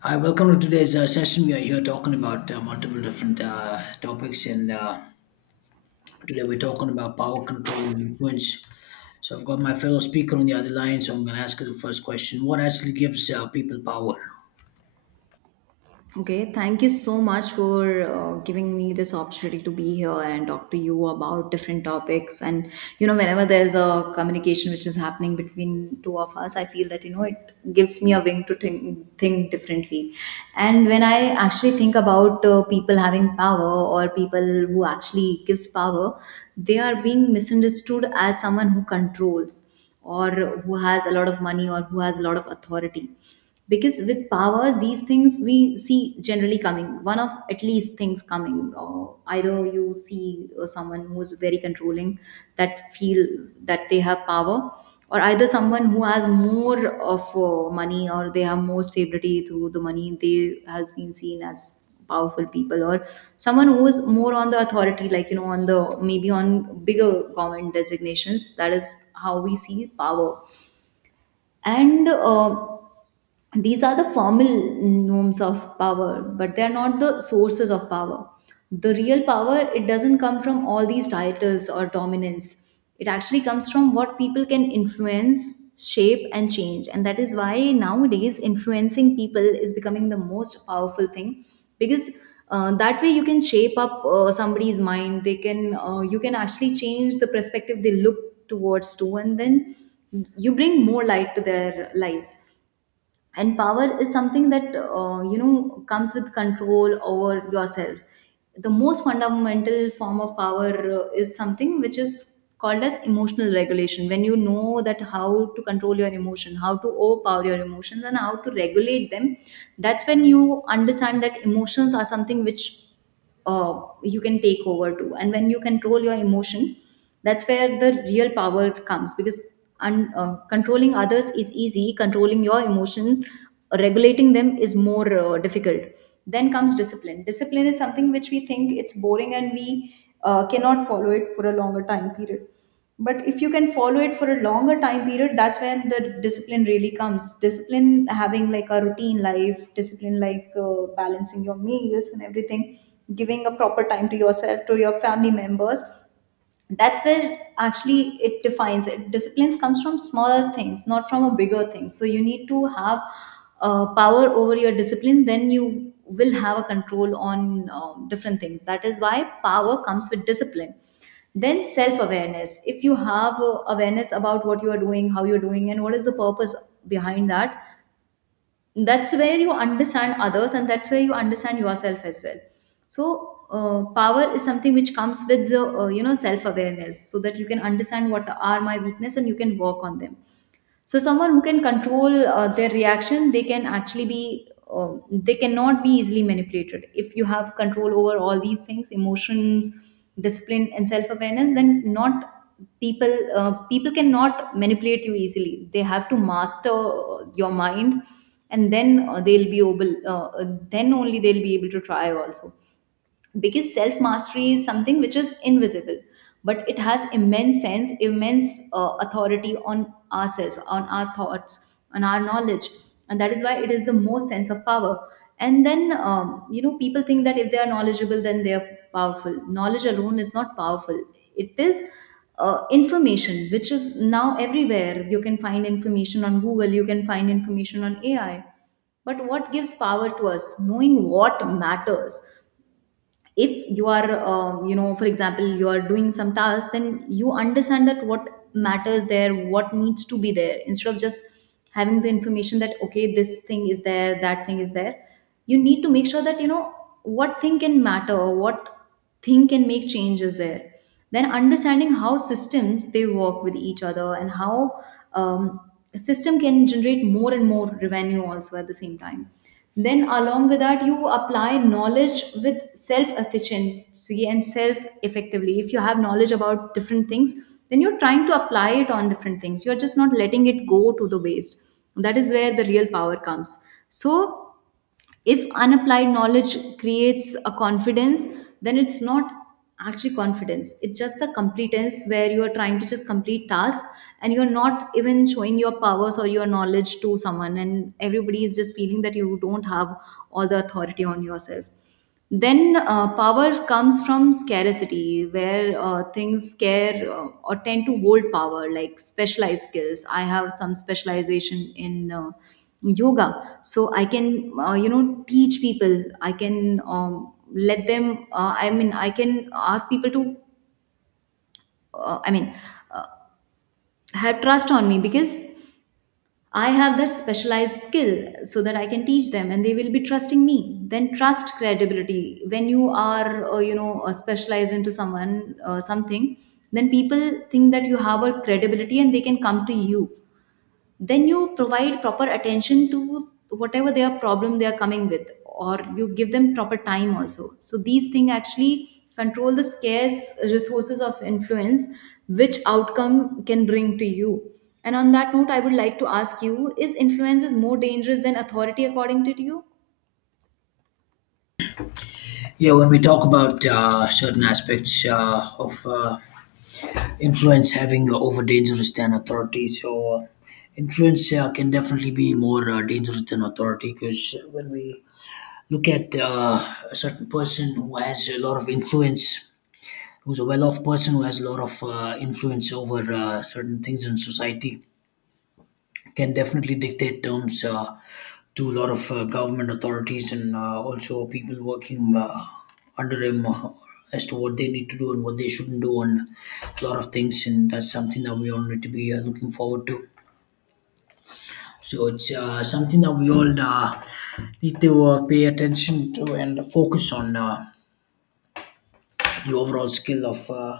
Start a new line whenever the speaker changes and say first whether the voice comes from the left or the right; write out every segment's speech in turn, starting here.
left: Hi, welcome to today's session. We are here talking about multiple different topics, and today we're talking about power control and influence. So, I've got my fellow speaker on the other line, so I'm going to ask you the first question. What actually gives people power?
right: Okay, thank you so much for giving me this opportunity to be here and talk to you about different topics. And you know, whenever there's a communication which is happening between two of us, I feel that you know it gives me a wing to think differently. And when I actually think about people having power or people who actually gives power, they are being misunderstood as someone who controls or who has a lot of money or who has a lot of authority, because with power these things we see generally coming one of at least things coming, or either you see someone who is very controlling that feel that they have power, or either someone who has more of money, or they have more stability through the money they has been seen as powerful people, or someone who is more on the authority, like you know, on the maybe on bigger government designations. That is how we see power. And these are the formal norms of power, but they are not the sources of power. The real power, it doesn't come from all these titles or dominance. It actually comes from what people can influence, shape and change. And that is why nowadays influencing people is becoming the most powerful thing, because that way you can shape up somebody's mind. They can you can actually change the perspective they look towards too, and then you bring more light to their lives. And power is something that you know comes with control over yourself. The most fundamental form of power is something which is called as emotional regulation, when you know that how to control your emotion, how to overpower your emotions and how to regulate them. That's when you understand that emotions are something which you can take over to, and when you control your emotion, that's where the real power comes. Because controlling others is easy, controlling your emotion, regulating them, is more difficult. Then comes discipline. Discipline is something which we think it's boring and we cannot follow it for a longer time period. But if you can follow it for a longer time period, that's when the discipline really comes. Discipline, having like a routine life, discipline like balancing your meals and everything, giving a proper time to yourself, to your family members, that's where actually it defines. It disciplines, comes from smaller things, not from a bigger thing. So you need to have power over your discipline, then you will have a control on different things. That is why power comes with discipline. Then self awareness. If you have awareness about what you are doing, how you're doing and what is the purpose behind that, that's where you understand others and that's where you understand yourself as well. So power is something which comes with the you know self awareness, so that you can understand what are my weakness and you can work on them. So someone who can control their reaction, they can actually be, they cannot be easily manipulated. If you have control over all these things, emotions, discipline, and self-awareness, then not people people cannot manipulate you easily. They have to master your mind, and then they'll be able. Then only they'll be able to try also, because self mastery is something which is invisible, but it has immense authority on ourselves, on our thoughts, on our knowledge. And that is why it is the most sense of power. And then you know people think that if they are knowledgeable, then they are powerful. Knowledge alone is not powerful. It is information which is now everywhere. You can find information on google, you can find information on ai. But what gives power to us? Knowing what matters. If you are you know, for example, you are doing some task, then you understand that what matters there, what needs to be there, instead of just having the information that okay, this thing is there, that thing is there. You need to make sure that you know what thing can matter, what thing can make changes there. Then understanding how systems they work with each other, and how um, a system can generate more and more revenue also at the same time. Then along with that, you apply knowledge with self efficiency and self effectively. If you have knowledge about different things, then you're trying to apply it on different things, you're just not letting it go to the waste. That is where the real power comes. So if unapplied knowledge creates a confidence, then it's not actually confidence, it's just the competence where you are trying to just complete tasks, and you're not even showing your powers or your knowledge to someone, and everybody is just feeling that you don't have all the authority on yourself. Then power comes from scarcity, where things scare or tend to hold power, like specialized skills. I have some specialization in yoga, so I can you know teach people. I can let them I mean, I can ask people to uh, i mean uh, have trust on me, because I have that specialized skill, so that I can teach them and they will be trusting me. Then trust credibility. When you are, you know, specialized into someone, something, then people think that you have a credibility and they can come to you. Then you provide proper attention to whatever their problem they are coming with, or you give them proper time also. So these things actually control the scarce resources of influence which outcome can bring to you. And on that note, I would like to ask you, is influence is more dangerous than authority according to you?
left: Yeah, when we talk about certain aspects of influence having over dangerous than authority, influence can definitely be more dangerous than authority, because when we look at a certain person who has a lot of influence, who's a well-off person who has a lot of influence over certain things in society, can definitely dictate terms to a lot of government authorities and also people working under him, as to what they need to do and what they shouldn't do on a lot of things. And that's something that we all need to be looking forward to. So it's something that we all need to pay attention to and focus on, the overall skill of,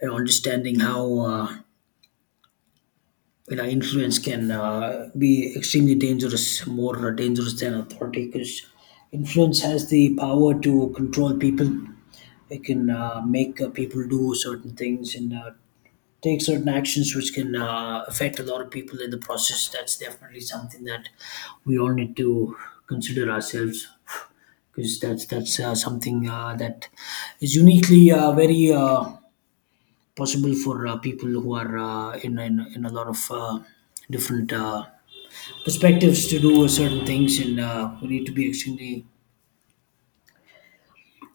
left: you know, understanding how, you know, influence can be extremely dangerous, more dangerous than authority, because influence has the power to control people. It can make people do certain things and take certain actions which can affect a lot of people in the process. That's definitely something that we all need to consider ourselves, because that's something that is uniquely very possible for people who are in a lot of different perspectives to do certain things, and we need to be extremely,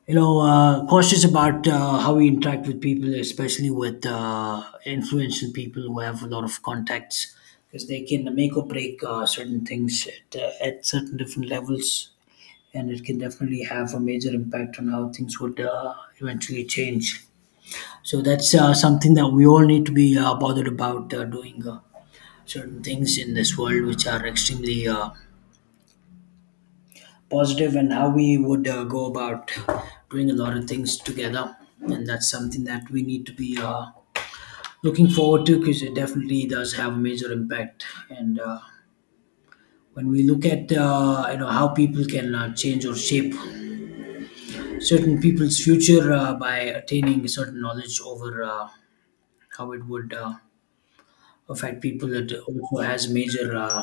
left: you know, cautious about how we interact with people, especially with influential people who have a lot of contacts, because they can make or break certain things at certain different levels. And it can definitely have a major impact on how things would eventually change. So that's something that we all need to be bothered about doing. Certain things in this world which are extremely positive, and how we would go about doing a lot of things together, and that's something that we need to be looking forward to, because it definitely does have a major impact. And when we look at, you know, how people can change or shape certain people's future by attaining certain knowledge over how it would affect people, it also has major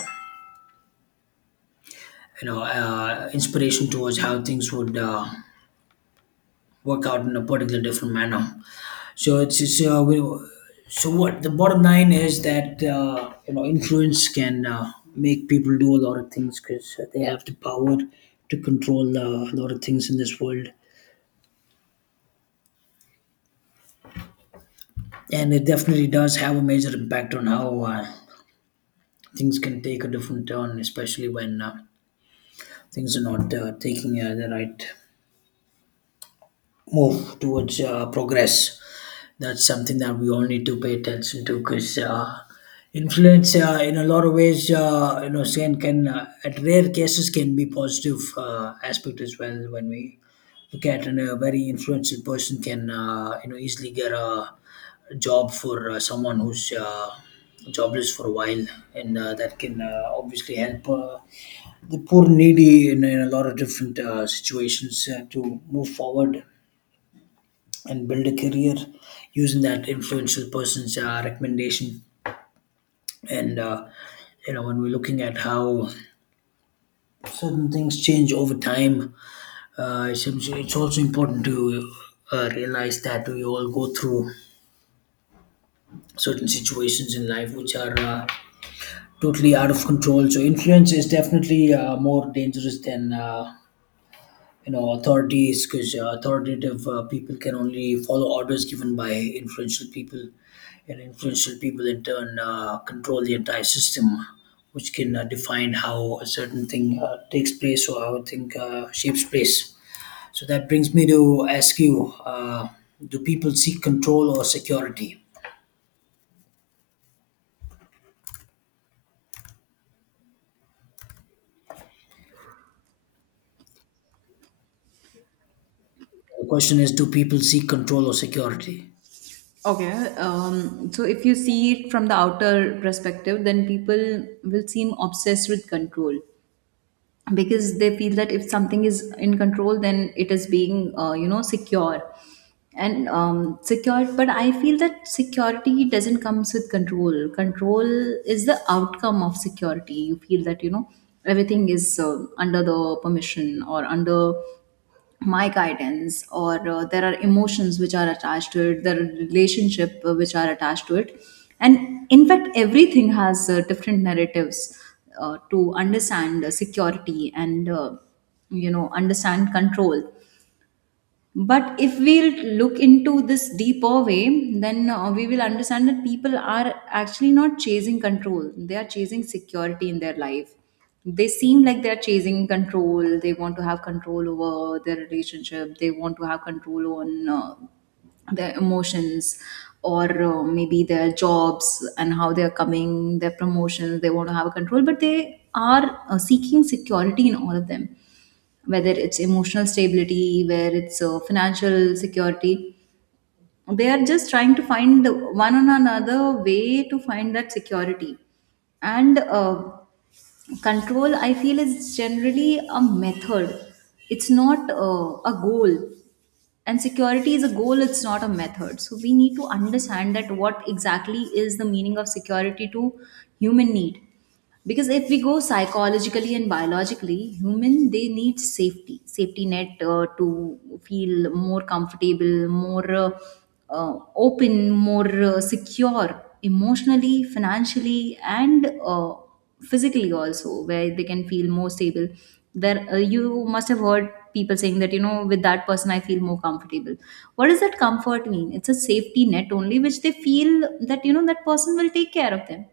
left: you know inspiration towards how things would work out in a particular different manner. So so what the bottom line is, that you know, influence can make people do a lot of things, because they have the power to control a lot of things in this world, and it definitely does have a major impact on how things can take a different turn, especially when things are not taking the right move towards progress. That's something that we all need to pay attention to, because influence, in a lot of ways, you know, can at rare cases can be positive aspect as well, when we look at, and a very influential person can, you know, easily get a job for someone who's jobless for a while, and that can obviously help the poor needy in a lot of different situations to move forward and build a career using that influential person's recommendation. And you know, when we're looking at how certain things change over time, it's also important to realize that we all go through certain situations in life which are totally out of control. So influence is definitely more dangerous than, you know, authorities, because authoritative people can only follow orders given by influential people, and influential people in turn control the entire system, which can define how a certain thing takes place or how a thing shapes place. So that brings me to ask you, do people seek control or security? The question is, do people seek control or security?
right: Okay, so if you see it from the outer perspective, then people will seem obsessed with control. Because they feel that if something is in control, then it is being you know secure, and secure but I feel that security doesn't comes with control. Control is the outcome of security. You feel that you know everything is under the permission or under my guidance, or there are emotions which are attached to it, there are relationship which are attached to it. And in fact everything has different narratives to understand security and you know understand control. But if we'll look into this deeper way, then we will understand that people are actually not chasing control. They are chasing security in their life. They seem like they're chasing control. They want to have control over their relationship. They want to have control on their emotions, or maybe their jobs and how they're coming, their promotions. They want to have a control, but they are seeking security in all of them, whether it's emotional stability, where it's financial security. They are just trying to find one on another way to find that security. And control, I feel, is generally a method. It's not a goal. And security is a goal, it's not a method. So we need to understand that what exactly is the meaning of security to human need. Because if we go psychologically and biologically, human they need safety, safety net to feel more comfortable, more open, more secure, emotionally, financially, and physically also, where they can feel more stable there. You must have heard people saying that you know, with that person I feel more comfortable. What does that comfort mean? It's a safety net only which they feel, that you know that person will take care of them.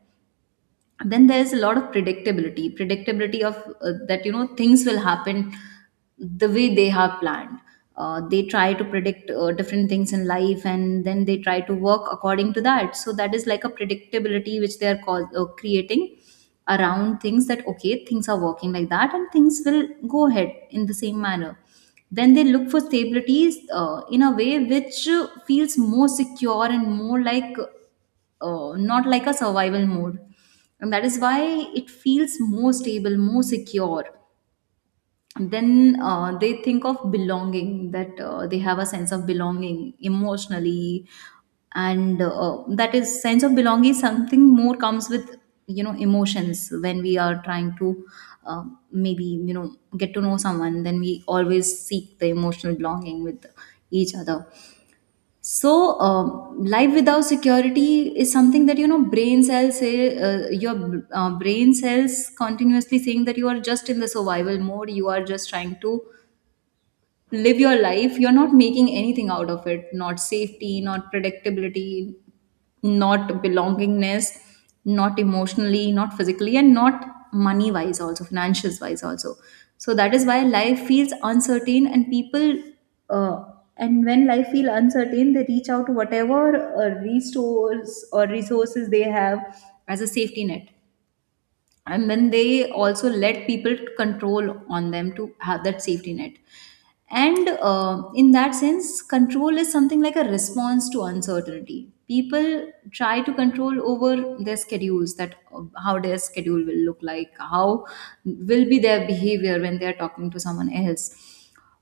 right: Then there is a lot of predictability. Predictability of that you know things will happen the way they have planned. They try to predict different things in life, and then they try to work according to that. So that is like a predictability which they are creating around things, that okay, things are working like that and things will go ahead in the same manner. Then they look for stabilities in a way which feels more secure and more like not like a survival mode. And that is why it feels more stable, more secure. Then they think of belonging, that they have a sense of belonging emotionally. And that is sense of belonging, is something more comes with, you know, emotions, when we are trying to uh, maybe, you know, get to know someone. Then we always seek the emotional belonging with each other. Life without security is something that brain cells say, your brain cells continuously saying that you are just in the survival mode. You are just trying to live your life, you're not making anything out of it, not safety, not predictability, not belongingness, not emotionally, not physically, and not money wise also, financials wise also. So that is why life feels uncertain and people uh, and when life feel uncertain they reach out to whatever resource or resources they have as a safety net, and then they also let people control on them to have that safety net. And in that sense control is something like a response to uncertainty. People try to control over their schedules, that how their schedule will look like, how will be their behavior when they are talking to someone else,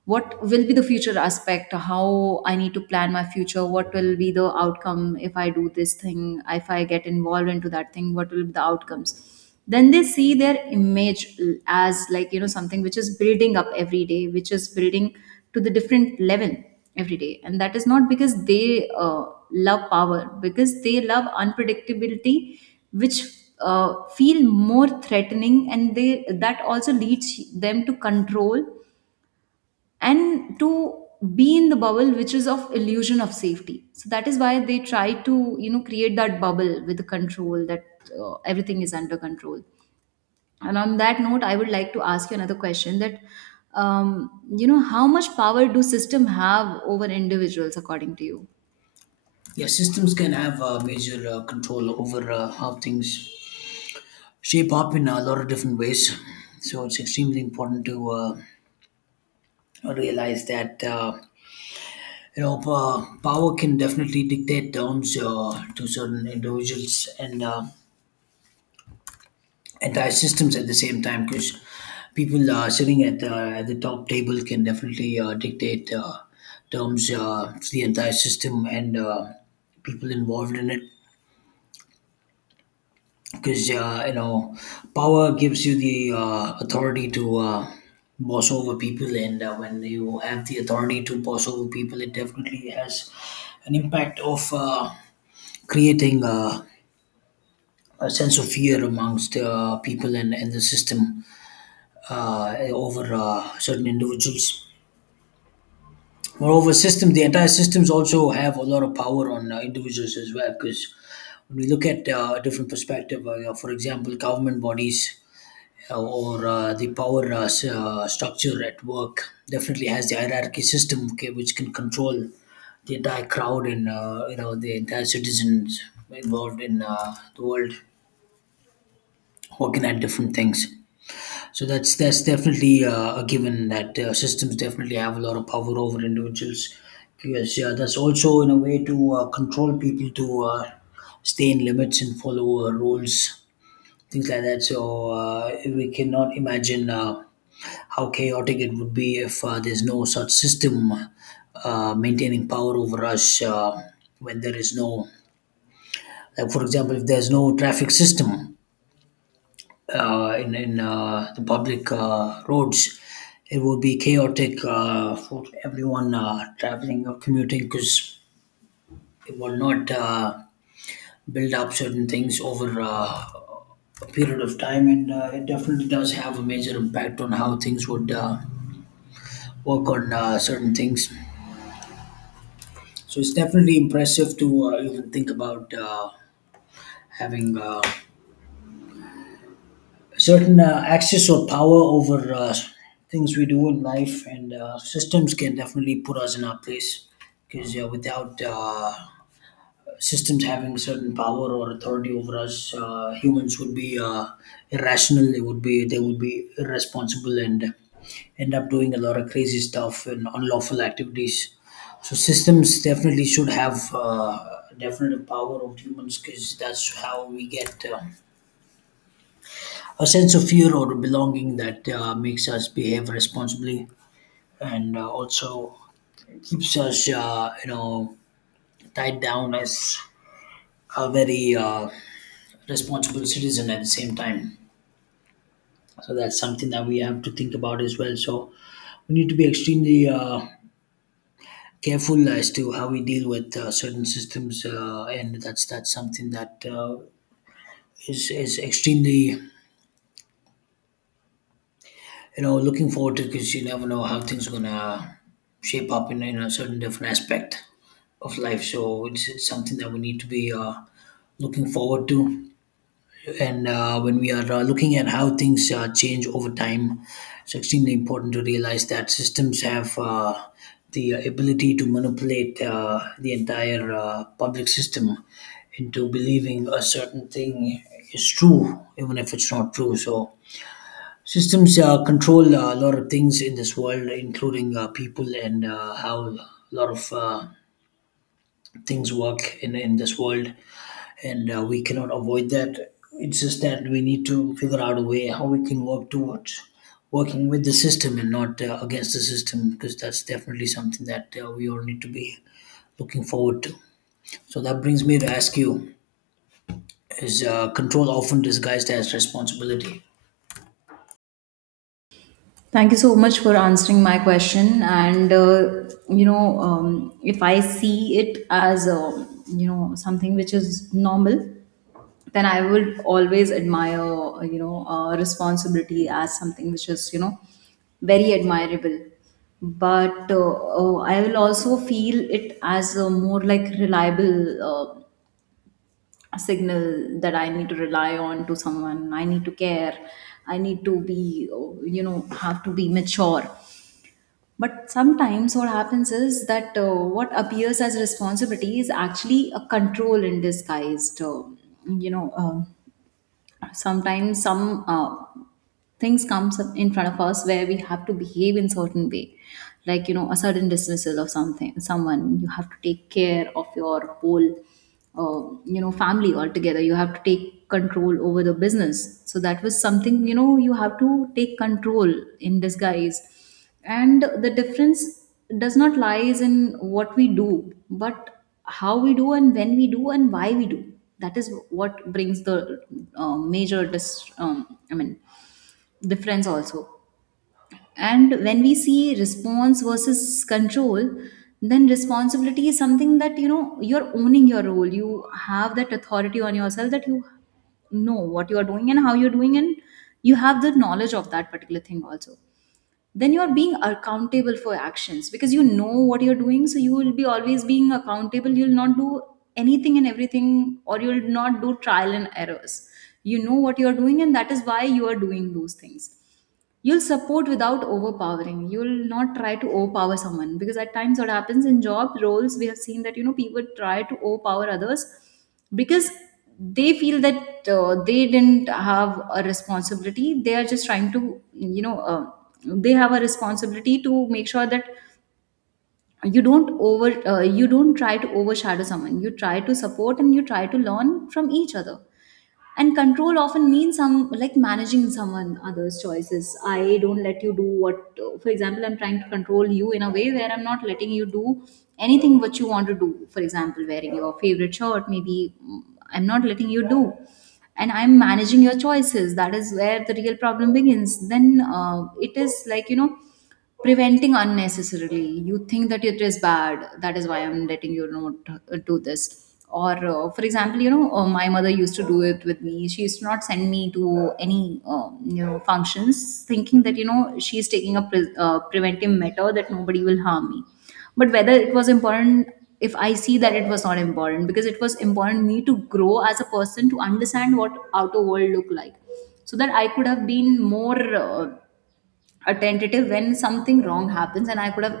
right: what will be the future aspect, how I need to plan my future, what will be the outcome if I do this thing, if I get involved into that thing what will be the outcomes. Then they see their image as like, something which is building up every day, which is building to the different level every day. And that is not because they love power, because they love unpredictability which feel more threatening, and they, that also leads them to control and to be in the bubble which is of illusion of safety. So that is why they try to, create that bubble with the control, that everything is under control. And on that note, I would like to ask you another question, that um, you know, how much power do system have over individuals, according to you?
left: Yeah, systems can have major control over how things shape up in a lot of different ways. So it's extremely important to realize that, you know, power can definitely dictate terms to certain individuals and entire systems at the same time. Because people sitting at the top table can definitely dictate terms, to the entire system and people involved in it. Because you know, power gives you the authority to boss over people. And when you have the authority to boss over people, it definitely has an impact of creating a sense of fear amongst people and the system, uh, over certain individuals. Moreover, systems, the entire systems also have a lot of power on individuals as well, because when we look at a different perspective, you know, for example, government bodies or the power structure at work definitely has the hierarchy system, okay, which can control the entire crowd and, you know, the entire citizens involved in the world working at different things. So that's definitely a given, that systems definitely have a lot of power over individuals, because, yeah, that's also in a way to control people, to stay in limits and follow rules, things like that. So we cannot imagine how chaotic it would be if there's no such system maintaining power over us, when there is no, like for example, if there's no traffic system in the public roads, it would be chaotic for everyone traveling or commuting, because it will not. Build up certain things over a period of time, and it definitely does have a major impact on how things would work on certain things. So it's definitely impressive to even think about having certain access or power over things we do in life, and systems can definitely put us in our place, because without systems having certain power or authority over us, humans would be irrational, they would be irresponsible and end up doing a lot of crazy stuff and unlawful activities. So systems definitely should have definitive power of humans, because that's how we get a sense of fear or belonging that makes us behave responsibly, and also keeps us, you know, tied down as a very responsible citizen at the same time. So that's something that we have to think about as well. So we need to be extremely careful as to how we deal with certain systems, and that's something that is extremely, you know, looking forward to, because you never know how things are gonna shape up in a certain different aspect of life. So it's something that we need to be looking forward to. And when we are looking at how things change over time, it's extremely important to realize that systems have the ability to manipulate the entire public system into believing a certain thing is true, even if it's not true. So systems control a lot of things in this world, including people, and how a lot of things work in this world, and we cannot avoid that. It's just that we need to figure out a way how we can work towards working with the system and not against the system, because that's definitely something that we all need to be looking forward to. So that brings me to ask you: is control often disguised as responsibility?
right: Thank you so much for answering my question. If I see it as, you know, something which is normal, then I would always admire, responsibility as something which is, you know, very admirable. But I will also feel it as a more like reliable signal that I need to rely on to someone. I need to care. I need to be, have to be mature. But sometimes what happens is that what appears as responsibility is actually a control in disguise. You know, um Sometimes some things comes up in front of us where we have to behave in certain way, like you know, a sudden dismissal of something, someone you have to take care of, your whole you know family altogether, you have to take control over the business. So that was something, you know, you have to take control in disguise. And the difference does not lies in what we do, but how we do, and when we do, and why we do. That is what brings the major dis- I mean difference also. And when we see response versus control, then responsibility is something that, you know, you're owning your role. You have that authority on yourself, that you know what you are doing and how you're doing, and you have the knowledge of that particular thing also. Then you are being accountable for actions, because you know what you're doing, so you will be always being accountable. You'll not do anything and everything, or you'll not do trial and errors. You know what you're doing, and that is why you are doing those things. You'll support without overpowering, you'll not try to overpower someone, because at times what happens in job roles we have seen that, you know, people try to overpower others because they feel that they didn't have a responsibility, they are just trying to, they have a responsibility to make sure that you don't over you don't try to overshadow someone, you try to support and you try to learn from each other. And control often means some like managing someone other's choices. I don't let you do what, for example, I'm trying to control you in a way where I'm not letting you do anything what you want to do, for example wearing your favorite shirt, maybe, I'm not letting you do, and I'm managing your choices. That is where the real problem begins. Then it is like you know, preventing unnecessarily, you think that it is bad, that is why I'm letting you not do this. Or for example, my mother used to do it with me, she used to not send me to any you know functions, thinking that, you know, she's taking a preventive measure that nobody will harm me. But whether it was important? If I see, that it was not important, because it was important me to grow as a person, to understand what outer world look like, so that I could have been more uh, a tentative when something wrong happens, and I could have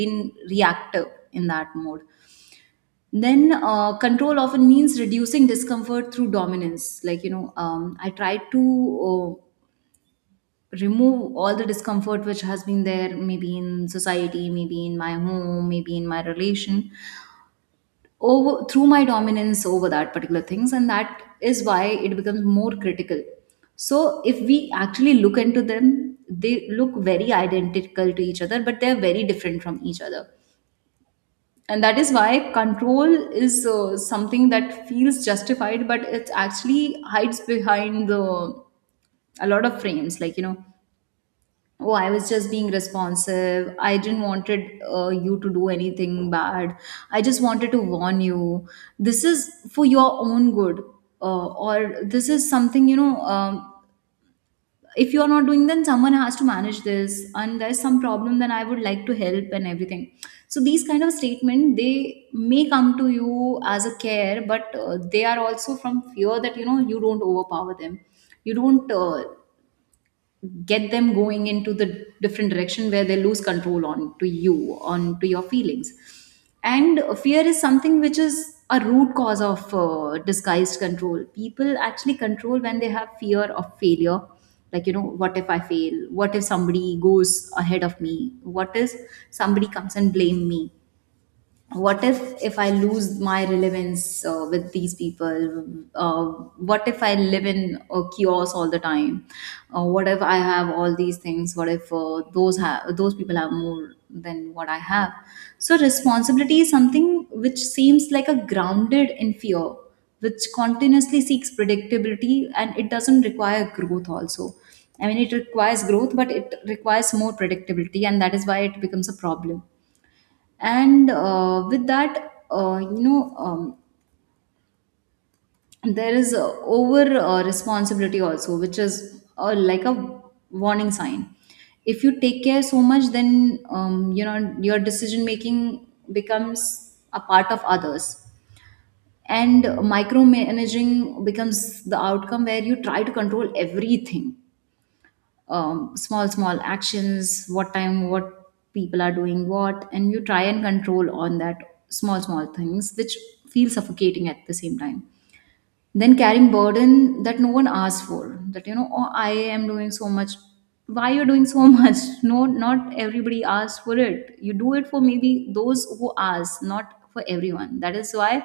right: been reactive in that mode. Then control often means reducing discomfort through dominance, like, I tried to uh, remove all the discomfort which has been there, maybe in society, maybe in my home, maybe in my relation, over through my dominance over that particular things, and that is why it becomes more critical. So if we actually look into them, they look very identical to each other, but they're very different from each other. And that is why control is something that feels justified, but it actually hides behind the a lot of frames, like, you know, oh I was just being responsive, I didn't wanted you to do anything bad, I just wanted to warn you, this is for your own good. Or this is something, if you're not doing then someone has to manage this, and there's some problem, then I would like to help and everything. So these kind of statement, they may come to you as a care, but they are also from fear that, you know, you don't overpower them, you don't get them going into the different direction where they lose control on to you, on to your feelings. And fear is something which is a root cause of disguised control. People actually control when they have fear of failure, like, you know, what if I fail, what if somebody goes ahead of me, what if somebody comes and blame me, what if I lose my relevance with these people, uh, what if I live in a kiosk all the time, what if I have all these things, what if those people have more than what I have. So responsibility is something which seems like a grounded in fear, which continuously seeks predictability, and it doesn't require growth also. I mean, it requires growth, but it requires more predictability, and that is why it becomes a problem. And with that you know There is over responsibility also, which is like a warning sign. If you take care so much, then, you know, your decision making becomes a part of others, and micromanaging becomes the outcome where you try to control everything, small small actions, what time, what people are doing what, and you try and control on that small small things which feel suffocating at the same time. Then carrying burden that no one asks for, that you know, oh I am doing so much, why you're doing so much. No, not everybody asks for it, you do it for maybe those who ask, not for everyone. That is why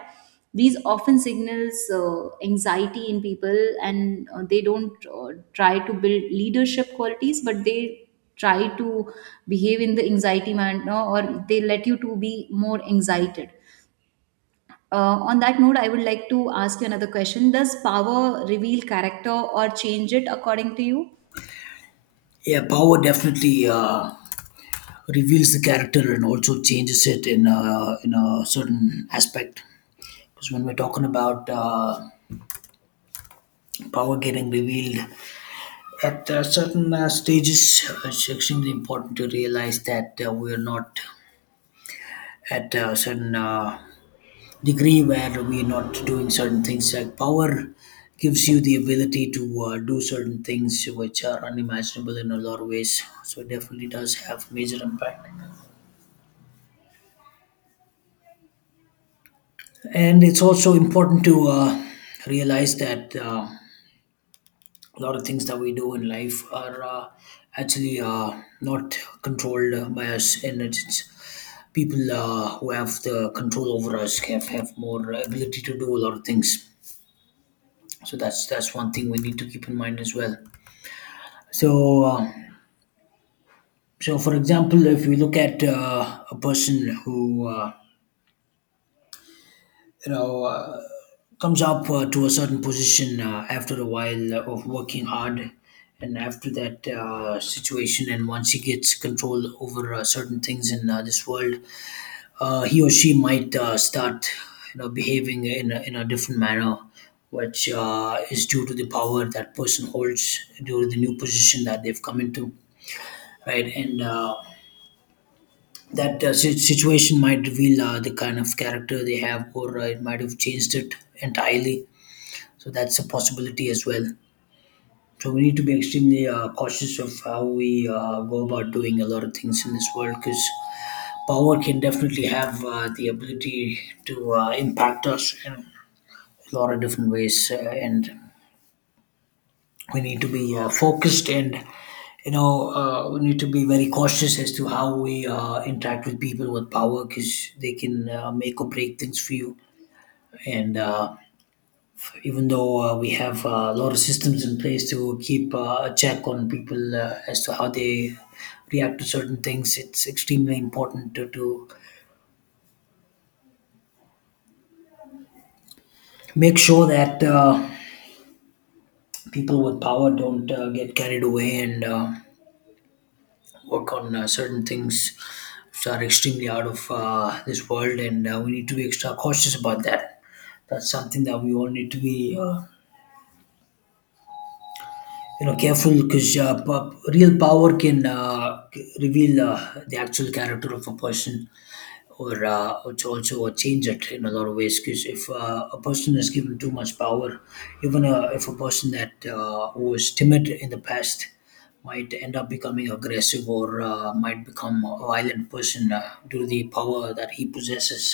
right: these often signals anxiety in people, and they don't try to build leadership qualities, but they try to behave in the anxiety manner, or they let you to be more anxiety. On that note, I would like to ask you another question. Does power reveal character or change it, according to you?
left: Yeah, power definitely reveals the character and also changes it in a, in a certain aspect. Because when we're talking about power getting revealed, at certain stages, it's extremely important to realize that we are not at a certain degree where we are not doing certain things. Like, power gives you the ability to do certain things which are unimaginable in a lot of ways. So it definitely does have major impact. And it's also important to realize that, a lot of things that we do in life are, actually not controlled by us, and it's people who have the control over us have more ability to do a lot of things. So that's one thing we need to keep in mind as well. So uh, so for example, if we look at a person who, you know, comes up to a certain position after a while of working hard, and after that situation, and once he gets control over certain things in this world, he or she might start, you know, behaving in a different manner, which is due to the power that person holds, due to the new position that they've come into, right? And that situation might reveal the kind of character they have, or it might have changed it entirely. So that's a possibility as well. So we need to be extremely cautious of how we go about doing a lot of things in this world, because power can definitely have the ability to impact us in a lot of different ways, and we need to be focused and, you know, we need to be very cautious as to how we interact with people with power, because they can make or break things for you. And even though we have a lot of systems in place to keep a check on people, as to how they react to certain things, it's extremely important to make sure that. People with power don't get carried away and work on certain things which are extremely out of this world, and we need to be extra cautious about that. That's something that we all need to be, you know, careful, because real power can reveal the actual character of a person, or it's also a change it in a lot of ways, because if a person is given too much power, even if a person that was timid in the past might end up becoming aggressive, or might become a violent person, due to the power that he possesses,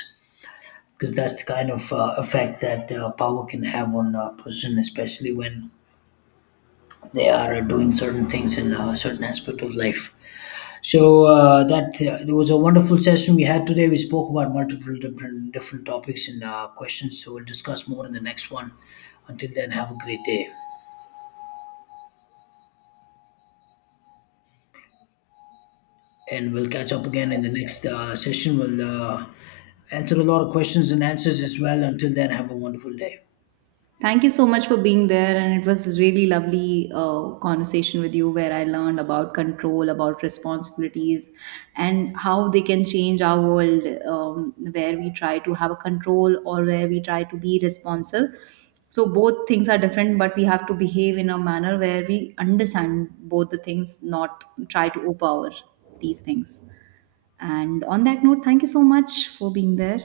left: because that's the kind of effect that power can have on a person, especially when they are doing certain things in a certain aspect of life. So that it was a wonderful session we had today. We spoke about multiple different topics and questions. So we'll discuss more in the next one. Until then, have a great day, and we'll catch up again in the next session. We'll answer a lot of questions and answers as well. Until then, have a wonderful day.
right: Thank you so much for being there, and it was really lovely conversation with you, where I learned about control, about responsibilities, and how they can change our world, where we try to have a control or where we try to be responsive. So both things are different, but we have to behave in a manner where we understand both the things, not try to overpower these things. And on that note, thank you so much for being there.